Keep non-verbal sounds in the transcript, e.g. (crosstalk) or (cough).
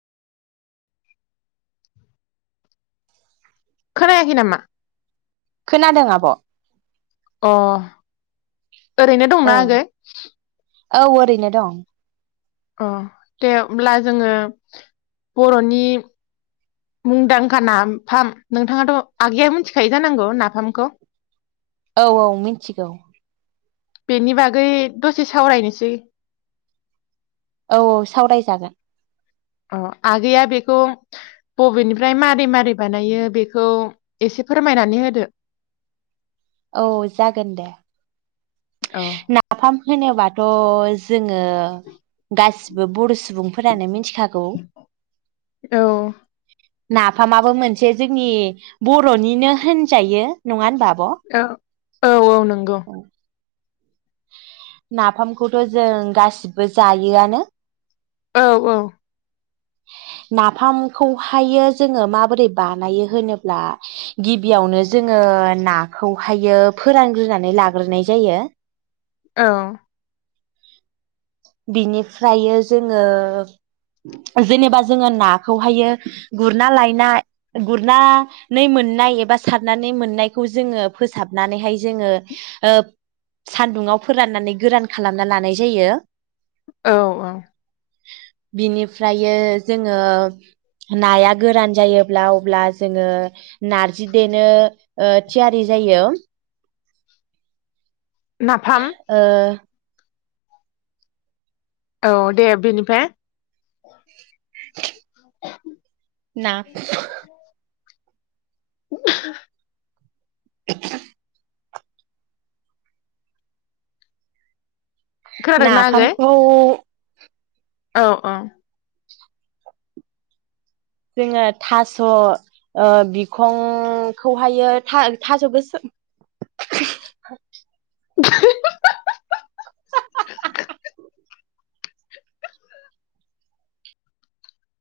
खोनायाखै नामा? खोनादों आब'। अ ओरैनो दंना आगै औ ओरैनो दं अ दे होमब्ला जोंङो बर'नि मुंदांखा नाफाम नोंथाङाथ' आगैया मिथिखायो जानांगौ नाफामखौ। औ औ मिथिगौ। बेनि बागै दसे सावरायनोसै औ औ सावरायजागोन अ आगैया बेखौ बबेनिफ्राय मारै-मारै बानायो बेखौ एसे फोरमायनानै होदो। औ जागोन दे। औ नाफाम होनोबाथ' जों ङो गा (unintelligible) सुबुंफोरानो मिथिखागौ। औ नाफामाबो मोनसे जोंनि बर'निनो होनजायो नङा होनबा। आब' औ औ औ नंगौ नाफामखौथ' जों गासिबो जायोआनो औ औ नाफामखौहायो जोंङो माबोरै बानायो होनोब्ला गिबियावनो जोंङो नाखौहायो फोरानग्रोनानै लाग्रोनाय जायो। औ बिनिफ्राय जोंङो जेनेबा जोंङो नाखौहायो गुरना लायना गुरनानै मोननाय एबा सारनानै मोननायखौ जोंङो फोसाबनानैहाय जोंङो सानदुंआव फोराननानै गोरान खालामना लानाय जायो। औ औ बिनिफ्रायो जोंङो नाया गोरान जायोब्ला अब्ला जोंङो नारजि देनो थियारि जायो। नाफाम ओ औ दे बेनिफाय ना (unintelligible) (unintelligible) खोनादोंना आगै नाफामखौ औ औ जोंङो थास' ओ बिखंखौहायो था-थास' गोसोम (unintelligible) (unintelligible)